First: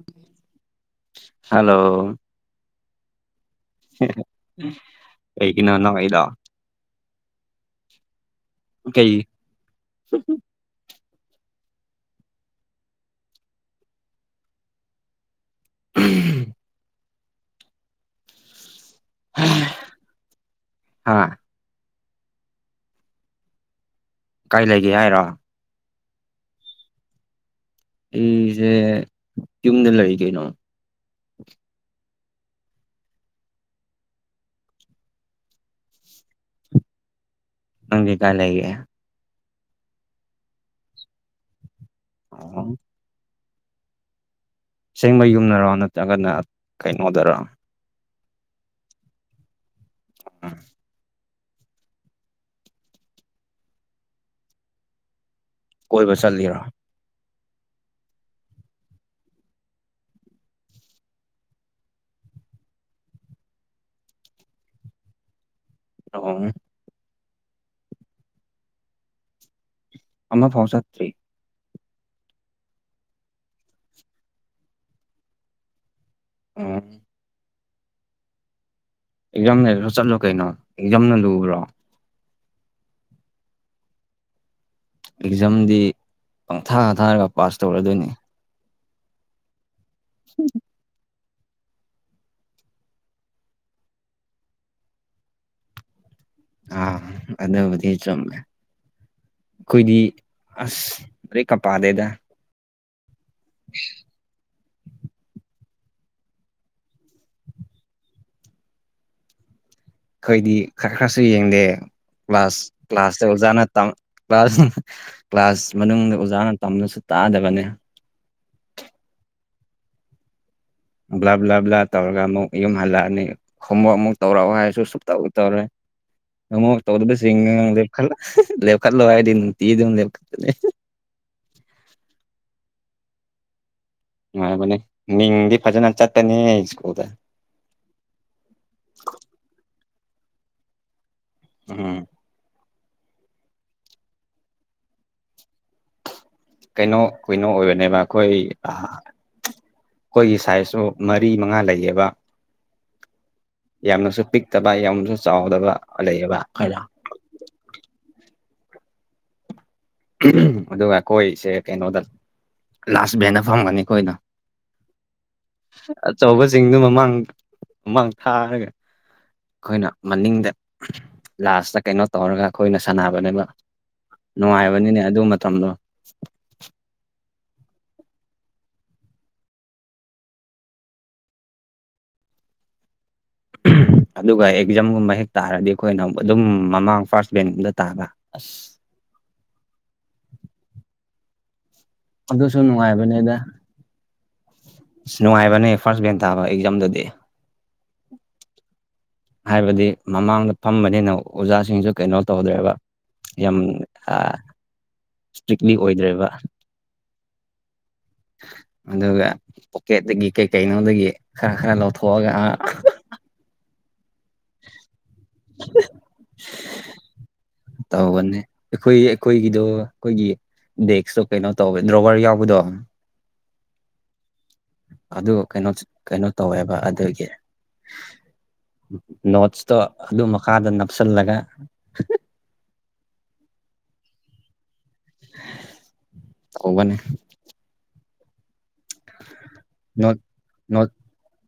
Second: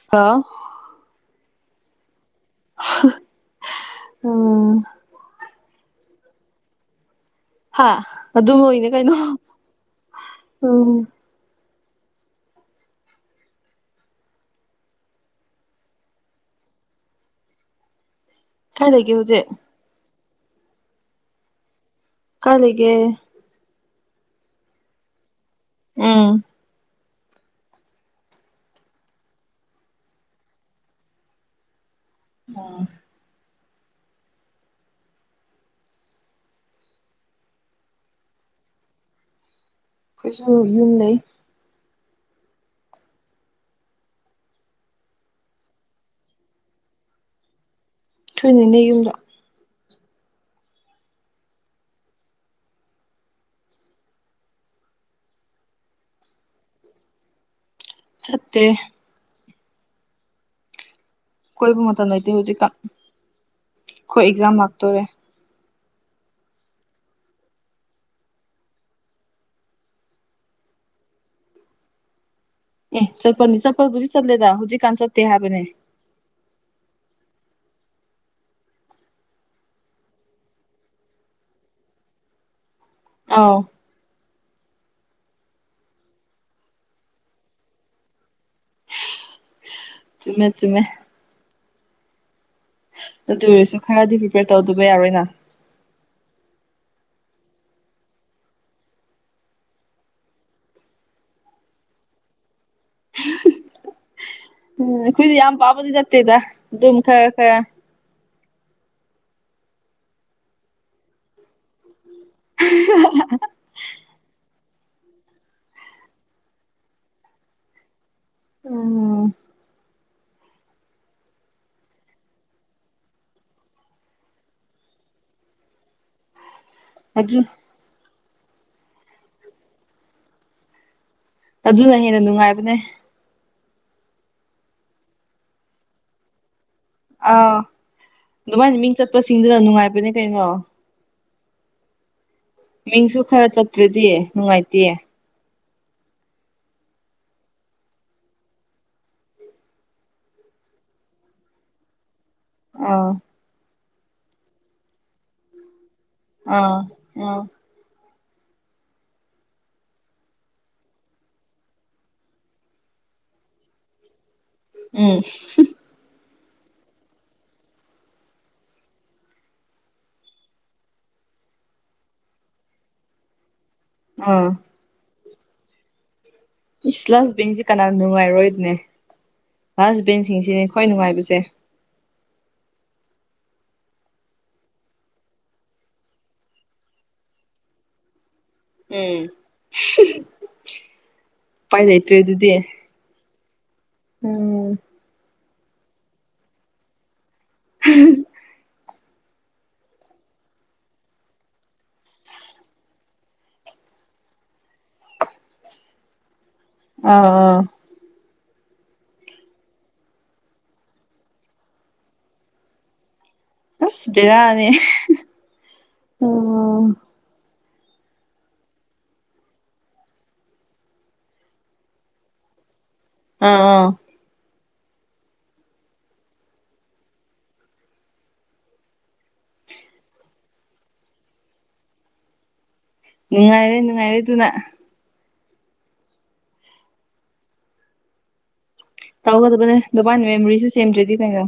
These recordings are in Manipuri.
[unintelligible] ꯍꯂꯣ [unintelligible] ꯎꯝ ꯀꯩꯒꯤꯅꯣ ꯅꯣꯛꯏꯗꯣ ꯍꯥ ꯑꯗꯨꯝ ꯅꯣꯏꯅꯦ ꯀꯩꯅꯣ ꯀꯩ ꯎꯝ [unintelligible] ꯊꯥꯏ ꯂꯩꯒꯦ ꯍꯨꯖꯤꯛ ꯍꯥꯥ ꯀꯥꯢ ꯂꯩꯒꯦ ꯀꯥꯏ ꯂꯩꯒꯦ ꯍꯥꯏꯔꯣ ꯎꯝ ꯑꯩꯖꯦ ꯌꯨꯝꯗ ꯂꯩ ꯀꯩꯅꯣ ꯑꯣ ꯅꯪꯗꯤ ꯀꯥꯏ ꯂꯩꯒꯦ ꯈꯣꯏꯁꯨ ꯌꯨꯝ ꯂꯩ [unintelligible] ꯁꯦꯡꯕ ꯌꯨꯝꯅꯔꯣ ꯅꯠꯇ꯭ꯔꯒꯅ ꯀꯩꯅꯣꯗꯔꯣ ꯈꯣꯏꯅꯦꯅꯦ ꯌꯨꯝꯗ [unintelligible] ꯀꯣꯏꯕ ꯆꯠꯂꯤꯔꯣ ꯆꯠꯇꯦ ꯀꯣꯏꯕ ꯃꯇꯝ ꯂꯩꯇꯦ ꯍꯧꯖꯤꯛꯀ ꯈꯣꯏ ꯑꯦꯛꯖꯥꯝ ꯂꯥꯛꯇꯣꯔꯦ ꯑ ꯑꯣ ꯎꯝ ꯑꯃꯐꯥꯎ ꯆꯠꯇ꯭ꯔꯤ ꯑꯦ ꯆꯠꯄꯅꯤ ꯆꯠꯄꯕꯨꯗꯤ ꯆꯠꯂꯦꯗ ꯍꯨꯖꯤꯛꯀꯥꯟ ꯆꯠꯇꯦ ꯍꯥꯏꯕꯅꯦ ꯎꯝ ꯑꯦꯛꯖꯥꯝ ꯂꯩꯔꯖꯨ ꯆꯠꯂꯣ ꯀꯩꯅꯣ ꯑꯦꯛꯖꯥꯝꯅ ꯂꯨꯕ꯭ꯔꯣ ꯑꯥꯎ ꯑꯦꯛꯖꯥꯝꯗꯤ ꯄꯪꯊꯥꯥ ꯊꯥꯔꯒ ꯄꯥꯁ ꯇꯧꯔꯛꯑꯗꯣꯏꯅꯤ ꯆꯨꯝꯃꯦ ꯆꯨꯝꯃꯦ ꯑꯗꯨ ꯑꯣꯏꯔꯁꯨ ꯈꯔꯗꯤ ꯄ꯭ꯔꯤꯄꯦꯌꯔ ꯇꯧꯗꯕ ꯌꯥꯔꯣꯏꯅ ꯑꯥ ꯑꯗꯨꯕꯨꯗꯤ ꯆꯨꯝꯃꯦ ꯑꯈꯣꯏꯗꯤ ꯑꯁ ꯕ꯭ꯔꯦꯛꯀ ꯄꯥꯗꯦꯗ [unintelligible] ꯎꯝ ꯑꯈꯣꯏꯗꯤ ꯌꯥꯝ ꯄꯥꯕꯗꯤ ꯅꯠꯇꯦꯗ ꯑꯗꯨꯝ ꯈꯔ ꯈꯔ ꯑꯈꯣꯏꯗꯤ ꯈꯔ ꯈꯔꯁꯨ ꯌꯦꯡꯗꯦ ꯀ꯭ꯂꯥꯁ ꯀ꯭ꯂꯥꯁꯇ ꯑꯣꯖꯥꯅ ꯇꯝ ꯀ꯭ꯂꯥꯁ ꯀ꯭ꯂꯥꯁ ꯃꯅꯨꯡꯗ ꯑꯣꯖꯥꯅ ꯇꯝꯂꯁꯨ ꯇꯥꯗꯕꯅꯦ ꯎꯝ ꯕ꯭ꯂꯥ ꯕ꯭ꯂꯥ ꯕ꯭ꯂꯥ ꯇꯧꯔꯒ ꯑꯃꯨꯛ ꯌꯨꯝ ꯍꯜꯂꯛꯑꯅꯤ ꯈꯨꯝꯃꯣ ꯑꯃꯨꯛ ꯇꯧꯔꯛꯑꯣ ꯍꯥꯏꯔꯁꯨ ꯁꯨꯛꯇꯧ ꯇꯧꯔꯣꯏ ꯅꯉꯣꯞ ꯑꯗꯨ ꯇꯧꯗꯕꯁꯤꯡꯅ ꯂꯦꯞꯈꯠꯂ [unintelligible] ꯂꯦꯞꯈꯠꯂꯣ ꯍꯥꯏꯗꯤ ꯅꯨꯡꯇꯤ ꯑꯗꯨꯝ ꯂꯦꯞꯈꯠꯀꯅꯤ ꯑꯗꯨꯅ ꯍꯦꯟꯅ ꯅꯨꯡꯉꯥꯏꯕꯅꯦ ꯅꯨꯡꯉꯥꯏꯕꯅꯦ ꯃꯤꯡꯗꯤ ꯐꯖꯅ ꯆꯠꯄꯅꯤ ꯁ꯭ꯀꯨꯜꯗ ꯑꯥ ꯗꯨꯃꯥꯏꯅ ꯃꯤꯡ ꯆꯠꯄꯁꯤꯡꯗꯨꯅ ꯅꯨꯡꯉꯥꯏꯕꯅꯦ ꯀꯩꯅꯣ ꯎꯝ ꯃꯤꯡꯁꯨ ꯈꯔ ꯆꯠꯇ꯭ꯔꯗꯤ ꯅꯨꯡꯉꯥꯏꯇꯦ ꯀꯩꯅꯣ ꯀꯩꯅꯣ ꯑꯣꯏꯕꯅꯦꯕ ꯑꯈꯣꯏ ꯑꯥ ꯑꯈꯣꯏꯒꯤ ꯁꯥꯏꯖꯁꯨ ꯃꯔꯤ ꯃꯉꯥ ꯂꯩꯌꯦꯕ ꯑꯥ ꯌꯥꯝꯅꯁꯨ ꯄꯤꯛꯇꯕ ꯌꯥꯝꯅꯁꯨ ꯆꯥꯎꯗꯕ ꯂꯩꯌꯦꯕ ꯑꯥ ꯈꯔ ꯎꯝ [unintelligible] ꯑꯗꯨꯒ ꯑꯈꯣꯏꯁꯦ ꯀꯩꯅꯣꯗ ꯂꯥꯁ ꯚꯦꯟꯗ ꯐꯝꯒꯅꯤ ꯑꯈꯣꯏꯅ ꯎꯝ ꯑꯆꯧꯕꯁꯤꯡꯗꯨ ꯃꯃꯥꯡ ꯃꯃꯥꯡ ꯊꯥꯔꯒ ꯑꯈꯣꯏꯅ ꯃꯅꯤꯡꯗ ꯂꯥꯁꯇ ꯀꯩꯅꯣ ꯇꯧꯔꯒ ꯑꯈꯣꯏꯅ ꯁꯥꯟꯅꯕꯅꯦꯕ ꯑꯥ ꯅꯨꯡꯉꯥꯏꯕꯅꯤꯅꯦ ꯑꯗꯨ ꯃꯇꯝꯗꯣ ꯏꯁ ꯂꯥꯁ ꯕꯦꯟꯁꯦ ꯀꯅꯅꯥ ꯅꯨꯡꯉꯥꯏꯔꯣꯏꯗꯅꯦ ꯂꯥꯁ ꯕꯦꯟꯁꯤꯡꯁꯤꯅꯦ ꯈ꯭ꯋꯥꯏ ꯅꯨꯡꯉꯥꯏꯕꯁꯦ [unintelligible] ꯑꯗꯨꯒ ꯑꯦꯛꯖꯥꯝꯒꯨꯝꯕ ꯍꯦꯛ ꯇꯥꯔꯗꯤ ꯑꯈꯣꯏꯅ ꯑꯗꯨꯝ ꯃꯃꯥꯡ ꯐꯥ꯭ꯔꯁ ꯕꯦꯡꯒꯨꯝꯗ ꯇꯥꯕ ꯑꯁ ꯎꯝ [unintelligible] ꯄꯥꯏ ꯂꯩ ꯑꯗꯨꯁꯨ ꯅꯨꯡꯉꯥꯏꯕꯅꯦꯗ ꯎꯝ ꯑꯁ ꯅꯨꯡꯉꯥꯏꯕꯅꯦ ꯐꯥ꯭ꯔꯁ ꯕꯦꯟ ꯇꯥꯕ ꯑꯦꯛꯖꯥꯝꯗꯗꯤ [unintelligible] ꯍꯥꯏꯕꯗꯤ ꯃꯃꯥꯡꯗ ꯐꯝꯕꯅꯤꯅ ꯑꯣꯖꯥꯁꯤꯡꯁꯨ ꯀꯩꯅꯣ ꯇꯧꯗ꯭ꯔꯦꯕ ꯌꯥꯝ ꯑ ꯁ꯭ꯇꯔꯤꯛꯂꯤ ꯑꯣꯏꯗ꯭ꯔꯦꯕ ꯑꯥ ꯑꯥ ꯑꯗꯨꯒ ꯄꯣꯀꯦꯠꯇꯒꯤ ꯀꯩ ꯀꯩꯅꯣꯗꯒꯤ ꯈꯔ ꯈꯔ ꯂꯧꯊꯣꯛꯑꯒ ꯑꯥ ꯑꯁ ꯒꯦꯔꯥꯅꯤ [unintelligible] ꯑꯣ ꯇꯧꯕꯅꯤ ꯑꯩꯈꯣꯏ ꯑꯩꯈꯣꯏꯒꯤꯗꯣ ꯑꯩꯈꯣꯏꯒꯤ ꯗꯦꯛꯁꯇꯣ ꯀꯩꯅꯣ ꯇꯧꯋꯦ ꯗ꯭ꯔꯣꯋꯔ ꯌꯥꯎꯕꯗꯣ ꯑꯥ ꯑꯥ ꯑꯗꯨ ꯀꯩꯅꯣ ꯀꯩꯅꯣ ꯇꯧꯋꯦꯕ ꯑꯗꯨꯒꯤ ꯅꯣꯠꯁꯇꯣ ꯑꯗꯨ ꯃꯈꯥꯗ ꯅꯞꯁꯜꯂꯒ ꯅꯨꯡꯉꯥꯢꯔꯦ ꯅꯨꯡꯉꯥꯢꯔꯦ ꯗꯨꯅ ꯇꯧꯕꯅꯦ ꯇꯧꯒꯗꯕꯅꯦ ꯅꯣꯠ ꯗꯨꯕꯥꯥꯟꯅ ꯃꯦꯃꯣꯔꯤꯁꯨ ꯅꯣꯠ ꯁꯦꯝꯗ꯭ꯔꯗꯤ ꯀꯩꯅꯣ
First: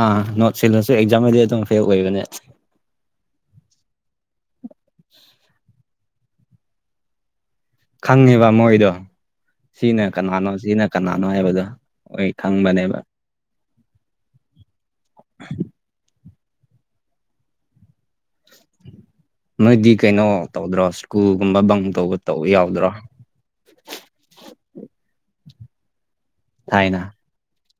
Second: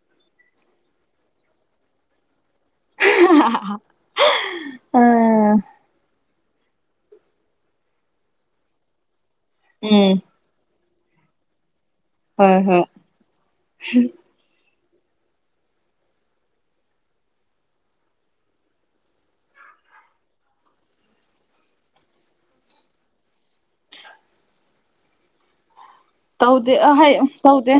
ꯑꯥ ꯅꯣꯠ ꯁꯤꯜꯂꯁꯨ ꯑꯦꯛꯖꯥꯝꯗꯗꯤ ꯑꯗꯨꯝ ꯐꯦꯜ ꯑꯣꯏꯕꯅꯦ [unintelligible] ꯑꯥ [inaudible] ꯈꯪꯉꯦꯕ ꯃꯣꯏꯗꯣ ꯁꯤꯅ ꯎꯝ ꯀꯅꯥꯅꯣ ꯁꯤꯅ ꯀꯅꯥꯅꯣ ꯍꯥꯏꯕꯗꯣ ꯍꯣꯏ ꯍꯣꯢ ꯍꯣꯏ ꯈꯪꯕꯅꯦꯕ ꯅꯣꯏꯗꯤ ꯀꯩꯅꯣ ꯇꯧꯗ꯭ꯔꯣ ꯁ꯭ꯀꯨꯜꯒꯨꯝꯕ ꯕꯪ ꯇꯧꯕ ꯇꯧꯕ ꯌꯥꯎꯗ꯭ꯔꯣ ꯇꯧꯗꯦ ꯑ ꯊꯥꯏꯅ ꯍꯩ ꯇꯧꯗꯦ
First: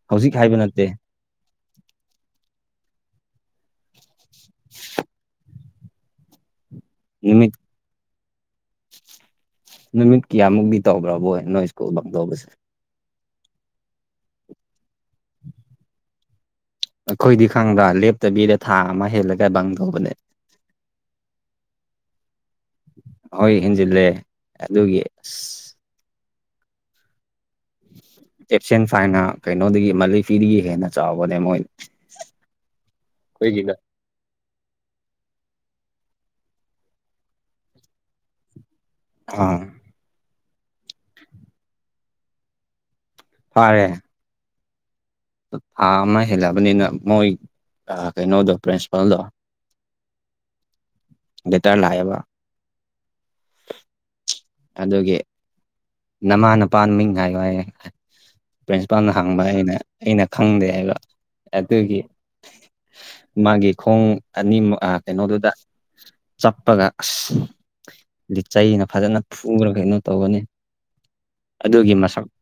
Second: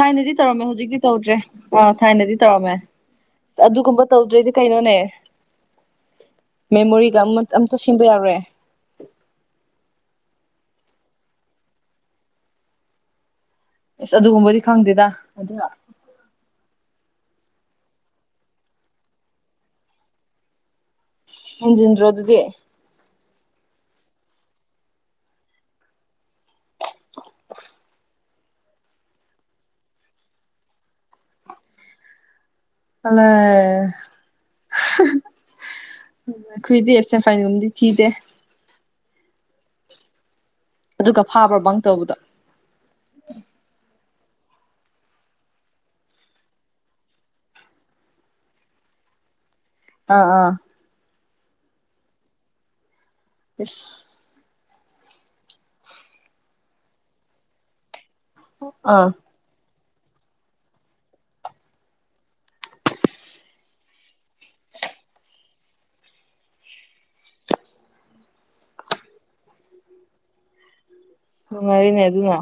ꯊꯥꯏꯅꯗꯤ ꯍꯧꯖꯤꯛ ꯍꯥꯏꯕ ꯇꯧꯔꯝꯃꯦ ꯅꯠꯇꯦ ꯍꯧꯖꯤꯛꯇꯤ ꯇꯧꯗ꯭ꯔꯦ ꯑꯥ ꯊꯥꯏꯅꯗꯤ ꯇꯧꯔꯝꯃꯦ ꯑꯗꯨꯒꯨꯝꯕ ꯇꯧꯗ꯭ꯔꯗꯤ ꯀꯩꯅꯣꯅꯦ ꯃꯦꯃꯣꯔꯤꯒ ꯑꯃꯠ ꯅꯨꯃꯤꯠ ꯑꯝꯇ ꯁꯦꯝꯕ ꯌꯥꯎꯔꯦ ꯅꯨꯃꯤꯠ ꯀꯌꯥꯃꯨꯛꯗꯤ ꯇꯧꯒ꯭ꯔꯕꯣꯏ ꯅꯣꯏ ꯁ꯭ꯀꯨꯜ ꯕꯪ ꯇꯩꯕꯁꯦ ꯏꯁ ꯑꯗꯨꯒꯨꯝꯕꯗꯤ ꯈꯪꯗꯦꯗ ꯑꯗꯨꯔꯣ ꯑꯩꯈꯣꯏꯗꯤ ꯈꯪꯕ꯭ꯔ ꯂꯦꯞꯇꯕꯤꯗ ꯊꯥ ꯑꯃ ꯍꯦꯜꯂꯒ ꯕꯪ ꯇꯧꯕꯅꯦ ꯍꯦꯟꯖꯤꯟꯗ꯭ꯔꯣ ꯗꯨꯗꯤ ꯍꯣꯏ ꯍꯦꯟꯖꯤꯜꯂꯦ ꯑꯗꯨꯒꯤ ꯏꯁ ꯑꯦꯞꯁꯦꯟ ꯐꯥꯏꯅ ꯀꯩꯅꯣꯗꯒꯤ ꯃꯟꯂꯤ ꯐꯤꯗꯒꯤ ꯍꯦꯟꯅ ꯆꯥꯎꯕꯅꯦ ꯃꯣꯏ ꯍꯜꯂꫭ ꯑꯩꯈꯣꯏꯒꯤꯅ ꯈꯣꯏꯗꯤ ꯑꯦꯞꯁꯦꯟ ꯐꯥꯏꯟꯒꯨꯝꯕꯗꯤ ꯊꯤꯗꯦ ꯑꯥ ꯑꯗꯨꯒ ꯐꯥꯕ꯭ꯔꯣ ꯕꯪ ꯇꯧꯕꯗꯣ ꯐꯥꯔꯦ ꯊꯥ ꯑꯃ ꯍꯦꯜꯂꯕꯅꯤꯅ ꯃꯣꯏ ꯑ ꯀꯩꯅꯣꯗꯣ ꯄ꯭ꯔꯤꯟꯁꯤꯄꯜꯗꯣ ꯑꯥ ꯑꯥ ꯂꯦꯇꯔ ꯂꯥꯛꯑꯦꯕ ꯢꯁ ꯑꯗꯨꯒꯤ ꯅꯃꯥ ꯅꯄꯥꯃꯤꯡ ꯍꯥꯏꯌꯨ ꯍꯥꯏ ꯑꯥ ꯄ꯭ꯔꯤꯟꯁꯤꯄꯜꯅ ꯍꯥꯡꯕ ꯑꯩꯅ ꯑꯩꯅ ꯈꯪꯗꯦ ꯍꯥꯏꯕ ꯑꯗꯨꯒꯤ ꯃꯥꯒꯤ ꯈꯣꯡ ꯑꯅꯤꯃ ꯑ ꯀꯩꯅꯣꯗꯨꯗ ꯆꯥꯞꯄꯒ ꯑꯁ ꯂꯤꯆꯩꯩꯅ ꯐꯖꯅ ꯐꯨꯔ ꯀꯩꯅꯣ ꯇꯧꯒꯅꯤ ꯅꯨꯡꯉꯥꯢꯔꯦꯅꯦ ꯑꯗꯨꯅ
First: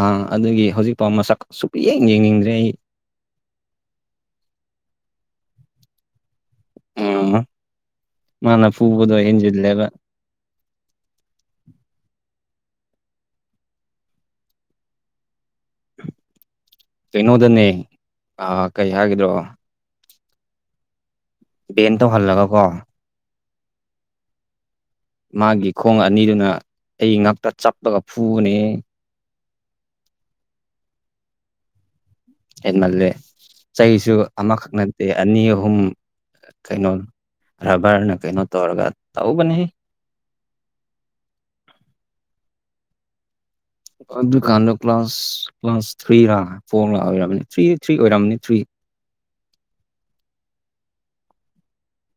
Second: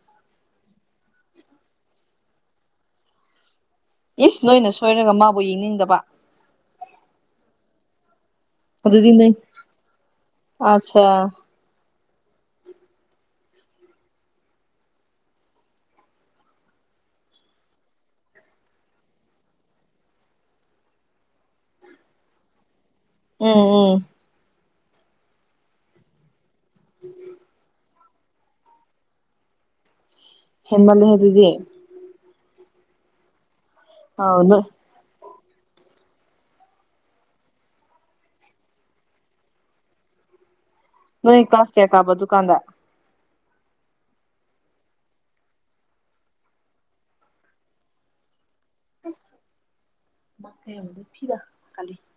ꯑ ꯑꯗꯨꯒꯤ ꯍꯧꯖꯤꯛꯄꯥꯎ ꯃꯁꯛ ꯁꯨꯛꯌꯦꯡ ꯌꯦꯡꯅꯤꯡꯗ꯭ꯔꯦ ꯑꯩ ꯏꯁ ꯅꯣꯏꯅ ꯁꯣꯏꯔꯒ ꯃꯥꯕꯨ ꯌꯦꯡꯅꯤꯡꯗꯕ ꯃꯥꯅ ꯐꯨꯕꯗꯣ ꯍꯦꯟꯖꯤꯜꯂꯦꯕ ꯑꯆꯥ ꯀꯩꯅꯣꯗꯅꯦ ꯑ ꯀꯩ ꯍꯥꯏꯒꯗ꯭ꯔꯣ ꯕꯦꯟ ꯇꯧꯍꯜꯂꯒ ꯀꯣ ꯎꯝ ꯎꯝ ꯃꯥꯒꯤ ꯈꯣꯡ ꯑꯅꯤꯗꯨꯅ ꯑꯩ ꯉꯛꯇ ꯆꯞꯄꯒ ꯐꯨꯕꯅꯦꯍꯦ ꯍꯦꯟꯃꯜꯍꯦ ꯗꯨꯗꯤ ꯍꯦꯟꯃꯜꯂꯦ ꯆꯩꯁꯨ ꯑꯥꯎ ꯅꯣꯏ ꯑꯃꯈꯛꯅ ꯁꯤ ꯑꯅꯤ ꯑꯍꯨꯝ ꯀꯩꯅꯣ ꯔꯕꯔꯅ ꯀꯩꯅꯣ ꯇꯧꯔꯒ ꯇꯧꯕꯅꯦ ꯅꯣꯏ ꯀ꯭ꯂꯥꯁ ꯀ꯭ꯌꯥ ꯀꯥꯕ ꯗꯨꯀꯥꯟꯗ ꯑꯗꯨꯀꯥꯟꯗ ꯀ꯭ꯂꯥꯁ ꯀ꯭ꯂꯥꯁ ꯊ꯭ꯔꯤꯔꯥ ꯐꯣꯔ ꯂꯥ ꯑꯣꯏꯔꯝꯅꯤ ꯊ꯭ꯔꯤ ꯊ꯭ꯔꯤ ꯑꯣꯏꯔꯝꯅꯤ ꯊ꯭ꯔꯤ [unintelligible]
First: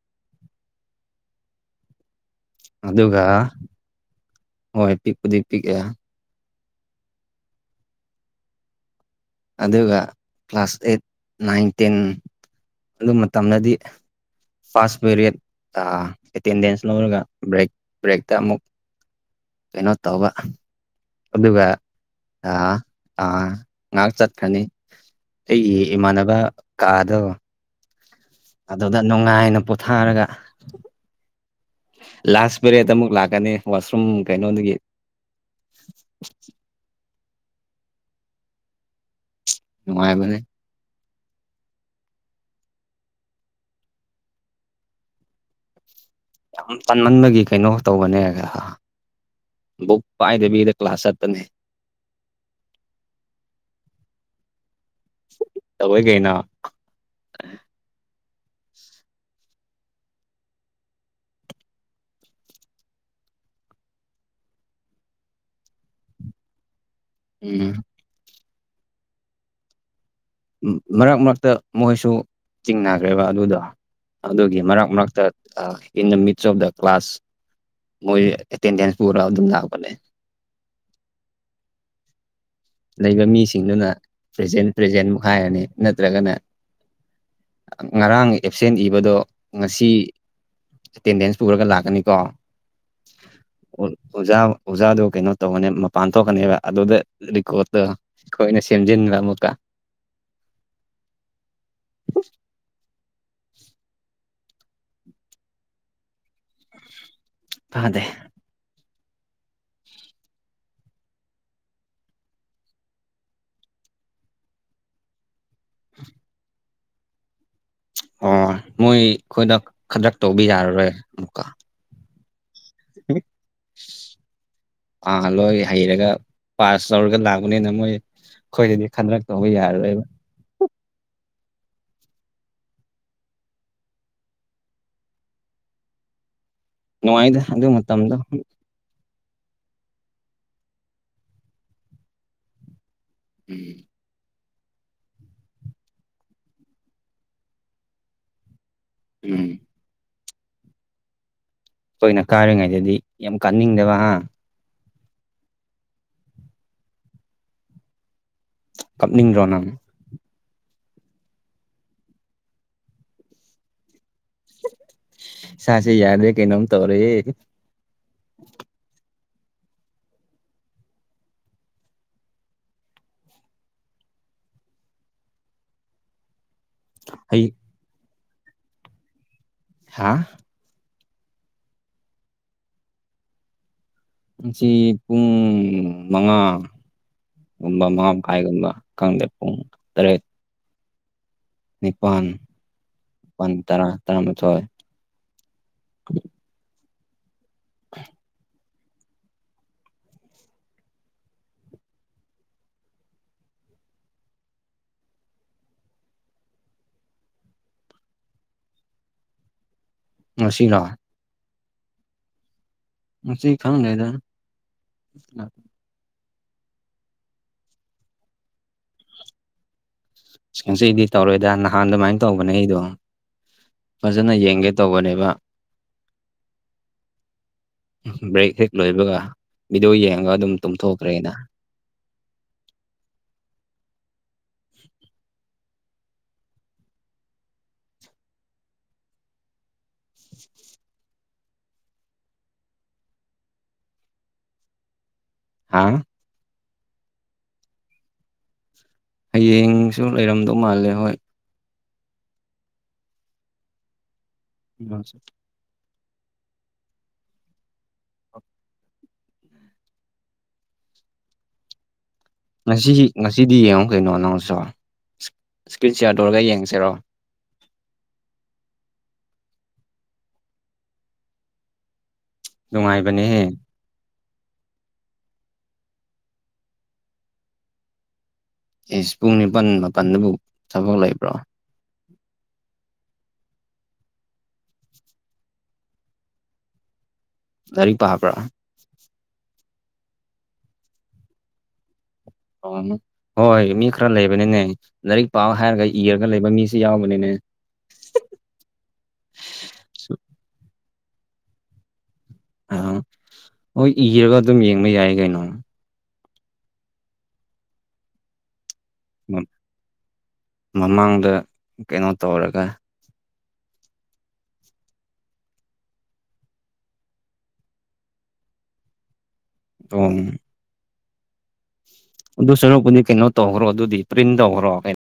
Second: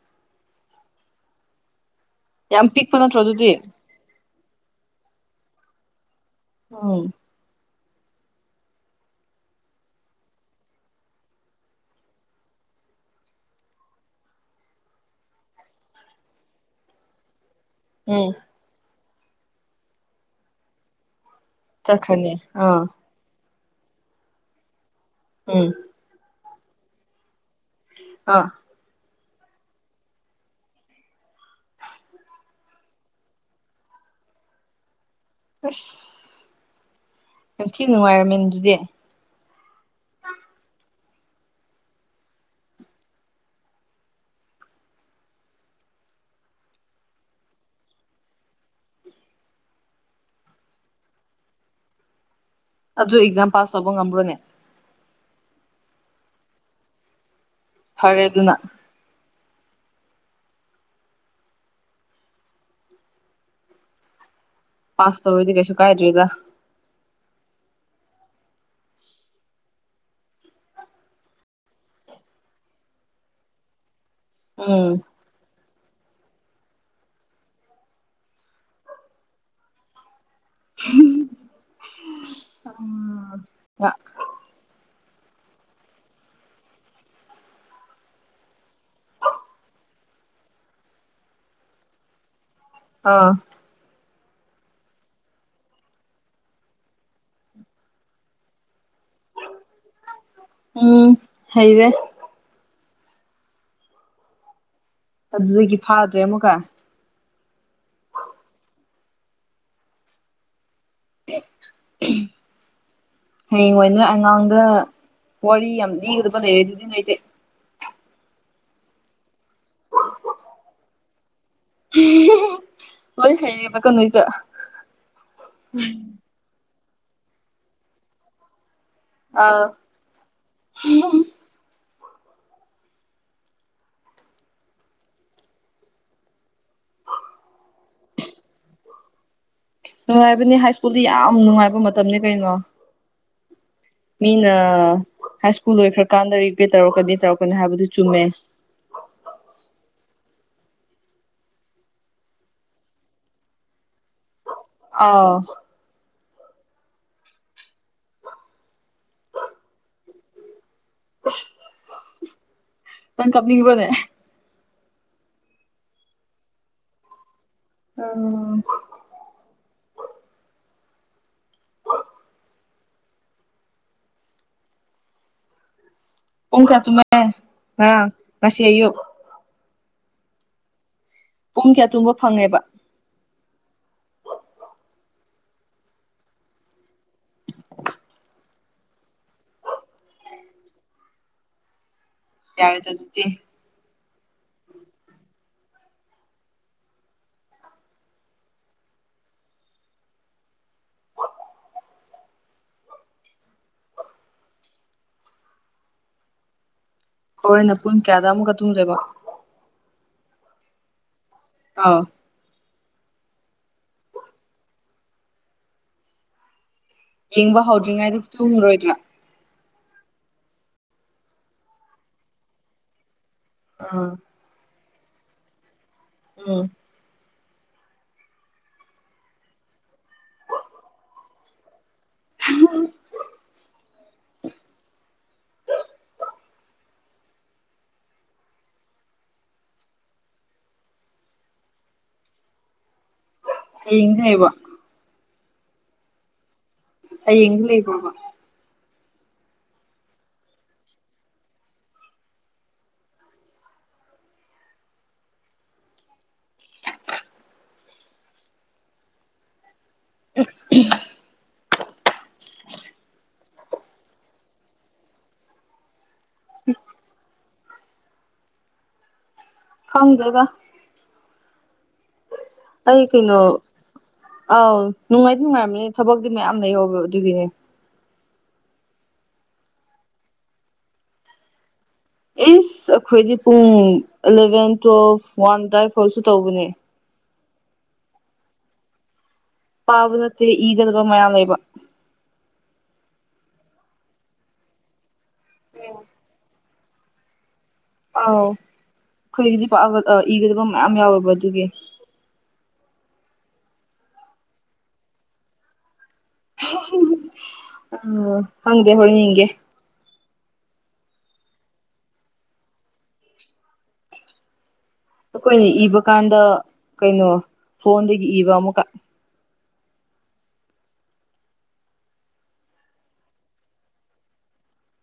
ꯌꯥꯝ ꯄꯤꯛꯄ ꯅꯠꯇ꯭ꯔꯣ ꯑꯗꯨꯒ ꯑꯗꯨꯗꯤ ꯍꯣꯏ ꯄꯤꯛꯄꯨꯗꯤ ꯄꯤꯛꯑꯦ [unintelligible] ꯑꯗꯨꯒ ꯀ꯭ꯂꯥꯁ ꯑꯩꯠ ꯅꯥꯏꯟ ꯇꯦꯟ ꯑꯗꯨ ꯃꯇꯝꯗꯗꯤ ꯐꯥꯁ ꯄꯦꯔꯤꯠ ꯑ ꯑꯦꯇꯦꯟꯗꯦꯟꯁ ꯂꯧꯔꯒ ꯕ꯭ꯔꯦꯛ ꯎꯝ ꯕ꯭ꯔꯦꯛꯇ ꯑꯃꯨꯛ ꯀꯩꯅꯣ ꯇꯧꯕ ꯑꯗꯨꯒ ꯆꯈ꯭ꯔꯅꯤ ꯑꯥ ꯑꯥ ꯉꯥꯛ ꯆꯠꯈ꯭ꯔꯅꯤ ꯎꯝ ꯑꯩꯒꯤ ꯏꯃꯥꯟꯅꯕ ꯀꯥꯗꯣ ꯑꯥ ꯑꯗꯨꯅ ꯅꯨꯡꯉꯥꯏꯅ ꯄꯣꯊꯥꯔꯒ ꯂꯥꯁ ꯄꯦꯔꯦꯠ ꯑꯃꯨꯛ ꯂꯥꯛꯀꯅꯤ ꯋꯥꯁꯔꯨꯝ ꯀꯩꯅꯣꯗꯒꯤ ꯑꯁ ꯌꯥꯝ ꯊꯤ ꯅꯨꯡꯉꯥꯏꯔꯝꯃꯦ ꯗꯨꯗꯤ ꯅꯨꯡꯉꯥꯏꯕꯅꯦ ꯌꯥꯝ ꯇꯟꯃꯟꯕꯒꯤ ꯀꯩꯅꯣ ꯇꯧꯕꯅꯦ ꯕꯨꯛ ꯄꯥꯏꯗꯕꯤꯗ ꯀ꯭ꯂꯥꯁ ꯆꯠꯄꯅꯦ ꯑꯗꯨ ꯑꯦꯛꯖꯥꯝ ꯄꯥꯁ ꯇꯧꯕ ꯉꯝꯕ꯭ꯔꯣꯅꯦ ꯇꯧꯋꯦ ꯀꯩꯅꯣ ꯐꯔꯦ ꯗꯨꯅ ꯄꯥꯁ ꯇꯧꯔꯗꯤ ꯀꯩꯁꯨ ꯀꯥꯏꯗ꯭ꯔꯦꯗ ꯎꯝ [inaudible] ꯃꯔꯛ ꯃꯔꯛꯇ ꯃꯣꯏꯁꯨ ꯆꯤꯡꯅꯒ꯭ꯔꯦꯕ ꯑꯗꯨꯗꯣ ꯑꯗꯨꯒꯤ ꯃꯔꯛ ꯎꯝ ꯃꯔꯛꯇ ꯑꯥ in the midst of the class ꯃꯣꯏ ꯑꯦꯇꯦꯟꯗꯦꯟꯁ ꯄꯨꯔ ꯑꯗꯨꯝ ꯂꯥꯛꯄꯅꯦ [unintelligible] ꯂꯩꯕ ꯃꯤꯁꯤꯡꯗꯨꯅ ꯄ꯭ꯔꯖꯦꯟ ꯄ꯭ꯔꯖꯦꯟꯃꯨꯛ ꯍꯥꯏꯔꯅꯤ ꯅꯠꯇ꯭ꯔꯒꯅ ꯉꯔꯥꯡ ꯑꯦꯞꯁꯦꯟ ꯏꯕꯗꯣ ꯉꯁꯤ ꯑꯦꯇꯦꯟꯗꯦꯟꯁ ꯄꯨꯔꯒ ꯂꯥꯛꯀꯅꯤꯀꯣ [unintelligible] ꯑꯣꯖꯥ ꯑꯣꯖꯥꯗꯣ ꯀꯩꯅꯣ ꯇꯧꯒꯅꯦ ꯃꯄꯥꯟ ꯊꯣꯛꯀꯅꯦꯕ ꯑꯗꯨꯗ ꯀꯣꯠꯇꯣ ꯈꯣꯏꯅ ꯁꯦꯝꯖꯤꯟꯕ ꯑꯃꯨꯛꯀ ꯎꯝ ꯍꯩꯔꯦ ꯑꯗꯨꯗꯒꯤ ꯐꯥꯗ꯭ꯔꯦ ꯑꯃꯨꯛꯀ ꯐꯥꯗꯦ ꯍꯌꯦꯡ ꯋꯥꯏ ꯅꯣꯏ ꯑꯉꯥꯡꯗ ꯋꯥꯔꯤ ꯌꯥꯝ ꯂꯤꯒꯗꯕ ꯂꯩꯔꯦ ꯑꯗꯨꯗꯤ ꯅꯣꯏꯗꯤ ꯑꯣ ꯃꯣꯏ ꯈꯣꯏꯗ ꯈꯗ꯭ꯔꯛ ꯇꯧꯒꯦ ꯌꯥꯔꯔꯣꯏ ꯑꯃꯨꯛꯀꯥ ꯂꯣꯏ ꯍꯩꯌꯦꯕꯀꯣ ꯅꯣꯏꯁꯨ ꯑꯥ ꯂꯣꯏ ꯍꯩꯔꯒ ꯄꯥꯁ ꯇꯧꯔꯒ ꯂꯥꯛꯄꯅꯤꯅ ꯃꯣꯏ ꯈꯣꯏꯗꯗꯤ ꯈꯗ꯭ꯔꯛ ꯇꯧꯕ ꯑꯥ ꯌꯥꯔꯔꯣꯏꯕ [unintelligible] ꯅꯨꯡꯉꯥꯏꯗ ꯑꯗꯨ ꯃꯇꯝꯗꯣ ꯅꯨꯡꯉꯥꯏꯕꯅꯦ ꯍꯥꯏ ꯁ꯭ꯀꯨꯜꯗꯤ ꯌꯥꯝ ꯅꯨꯡꯉꯥꯏꯕ ꯃꯇꯝꯅꯦ ꯀꯩꯅꯣ ꯎꯝ ꯃꯤꯅ ꯍꯥꯏ ꯁ꯭ꯀꯨꯜ ꯂꯣꯏꯈ꯭ꯔꯀꯥꯟꯗ ꯔꯤꯒꯦꯠ ꯇꯧꯔꯛꯀꯅꯤ ꯇꯧꯔꯛꯀꯅꯤ ꯍꯥꯏꯕꯗꯨ ꯆꯨꯝꯃꯦ ꯎꯝ ꯇꯣꯏꯅ ꯀꯥꯔꯤꯉꯩꯗꯗꯤ ꯌꯥꯝ ꯀꯥꯅꯤꯡꯗꯕ ꯍꯥꯥ ꯑꯥꯎ ꯀꯞꯅꯤꯡꯗ꯭ꯔꯣ ꯅꯪ ꯅꯪ ꯀꯞꯅꯤꯡꯕ꯭ꯔꯣꯅꯦ ꯏꯁꯥꯁꯦ ꯌꯥꯗ꯭ꯔꯦ ꯀꯩꯅꯣꯝ ꯇꯧꯔꯦ ꯑꯣ ꯄꯨꯡ ꯀꯌꯥ ꯇꯨꯝꯃꯦ ꯍꯩ ꯉꯔꯥꯡ ꯉꯁꯤ ꯑꯌꯨꯛ ꯍꯥꯥ ꯄꯨꯡ ꯀꯌꯥ ꯇꯨꯝꯕ ꯐꯪꯉꯦꯕ ꯉꯁꯤ ꯄꯨꯡ ꯃꯉꯥ ꯒꯨꯝꯕ ꯃꯉꯥ ꯃꯈꯥꯏꯒꯨꯝꯕ ꯈꯪꯗꯦ ꯄꯨꯡ ꯇꯔꯦꯠ ꯅꯤꯄꯜ ꯌꯥꯔꯦꯗ ꯑꯗꯨꯗꯤ ꯃꯄꯜ ꯇꯔꯥ ꯇꯔꯥꯃꯊꯣꯏ [inaudible] ꯍꯣꯔꯦꯟꯅ ꯄꯨꯡ ꯀꯌꯥꯗ ꯑꯃꯨꯛꯀ ꯇꯨꯝꯗꯣꯏꯕ ꯉꯁꯤꯔꯥ ꯑꯥꯎ ꯉꯁꯤ ꯈꯪꯗꯦꯗ ꯌꯦꯡꯕ ꯍꯧꯗ꯭ꯔꯤꯉꯩꯗ ꯇꯨꯝꯔꯣꯏꯗ꯭ꯔꯥ ꯉꯁꯤꯗꯤ ꯇꯧꯔꯣꯏꯗ ꯅꯍꯥꯟ ꯑꯗꯨꯃꯥꯏꯅ ꯇꯧꯕꯅꯦ ꯑꯩꯗꯣ ꯑꯥ ꯐꯥꯖꯅ ꯌꯦꯡꯒꯦ ꯇꯧꯕꯅꯦꯕ ꯎꯝ ꯕ꯭ꯔꯦꯛ ꯍꯦꯛ ꯂꯣꯏꯕꯒ ꯚꯤꯗꯤꯑꯣ ꯌꯦꯡꯉꯒ ꯑꯗꯨꯝ ꯇꯨꯝꯊꯣꯛꯈ꯭ꯔꯦ ꯑꯩꯅ [unintelligible] ꯍꯌꯦꯡꯗꯤ ꯂꯩꯕꯣ ꯍꯥꯥ ꯍꯌꯦꯡꯗꯤ ꯂꯩꯕ꯭ꯔꯣꯕ ꯍꯌꯦꯡꯁꯨ ꯂꯩꯔꯝꯗꯧ ꯃꯥꯜꯂꯦ ꯍꯣꯏ [unintelligible] [unintelligible] ꯉꯁꯤ ꯉꯁꯤꯗꯤ ꯌꯦꯡꯉꯣ ꯀꯩꯅꯣ ꯅꯪꯁꯨ ꯏꯁꯀ꯭ꯔꯤꯟ ꯁꯤꯌꯥꯔ ꯇꯧꯔꯒ ꯌꯦꯡꯁꯤꯔꯣ ꯈꯪꯗꯦꯗ ꯑꯩ ꯀꯩꯅꯣ ꯅꯨꯡꯉꯥꯏꯕꯅꯦꯍꯦ ꯑꯥꯎ ꯅꯨꯡꯉꯥꯏꯗꯤ ꯅꯨꯡꯉꯥꯏꯔꯝꯅꯤ ꯊꯕꯛꯇꯤ ꯃꯌꯥꯝ ꯂꯩꯍꯧꯕ ꯑꯗꯨꯒꯤꯅꯦ ꯏꯁ ꯄꯨꯡ ꯅꯤꯄꯜ ꯃꯥꯄꯜꯗꯕꯨ ꯊꯕꯛ ꯂꯩꯕ꯭ꯔꯣ ꯏꯁ ꯑꯩꯈꯣꯏꯗꯤ ꯄꯨꯡ ꯑꯦꯂꯚꯦꯟ ꯇꯨꯋꯦꯜꯐ ꯋꯥꯟ ꯑꯗꯥꯏ ꯐꯥꯎꯁꯨ ꯇꯧꯕꯅꯦ ꯂꯥꯏꯔꯤꯛ ꯄꯥꯕ꯭ꯔꯥ ꯄꯥꯕ ꯅꯠꯇꯦ ꯏꯒꯗꯕ ꯃꯌꯥꯝ ꯂꯩꯕ ꯍꯣꯏꯅꯦ ꯍꯣꯏ ꯃꯤ ꯈꯔ ꯂꯩꯕꯅꯤꯅꯦ ꯂꯥꯏꯔꯤꯛ ꯄꯥꯎ ꯍꯥꯏꯔꯒ ꯏꯔꯒꯥ ꯂꯩꯕ ꯃꯤꯁꯦ ꯌꯥꯎꯕꯅꯤꯅꯦ ꯑꯥꯎ ꯑꯈꯣꯏꯒꯤꯗꯤ ꯄꯥꯕ ꯑꯥ ꯏꯒꯗꯕ ꯃꯌꯥꯝ ꯌꯥꯎꯋꯦꯕ ꯑꯗꯨꯒꯤ ꯑꯥ ꯍꯣꯏ ꯏꯔꯒ ꯑꯗꯨꯝ ꯌꯦꯡꯕ ꯌꯥꯏ ꯀꯩꯅꯣ ꯑꯥ ꯈꯪꯗꯦ ꯍꯣꯏ ꯌꯦꯡꯒꯦ ꯃꯃꯥꯡꯗ ꯀꯩꯅꯣ ꯇꯧꯔꯒ ꯑꯩꯈꯣꯏꯅ ꯏꯕ ꯀꯥꯟꯗ ꯀꯩꯅꯣ ꯐꯣꯟꯗꯒꯤ ꯏꯕ ꯑꯃꯨꯛꯀ ꯑꯣ ꯑꯗꯨ ꯁꯔꯨꯛꯄꯨꯗꯤ ꯀꯩꯅꯣ ꯇꯧꯈ꯭ꯔꯣ ꯑꯗꯨꯗꯤ ꯄ꯭ꯔꯤꯟ ꯇꯧꯈ꯭ꯔꯣ ꯀꯩꯅꯣ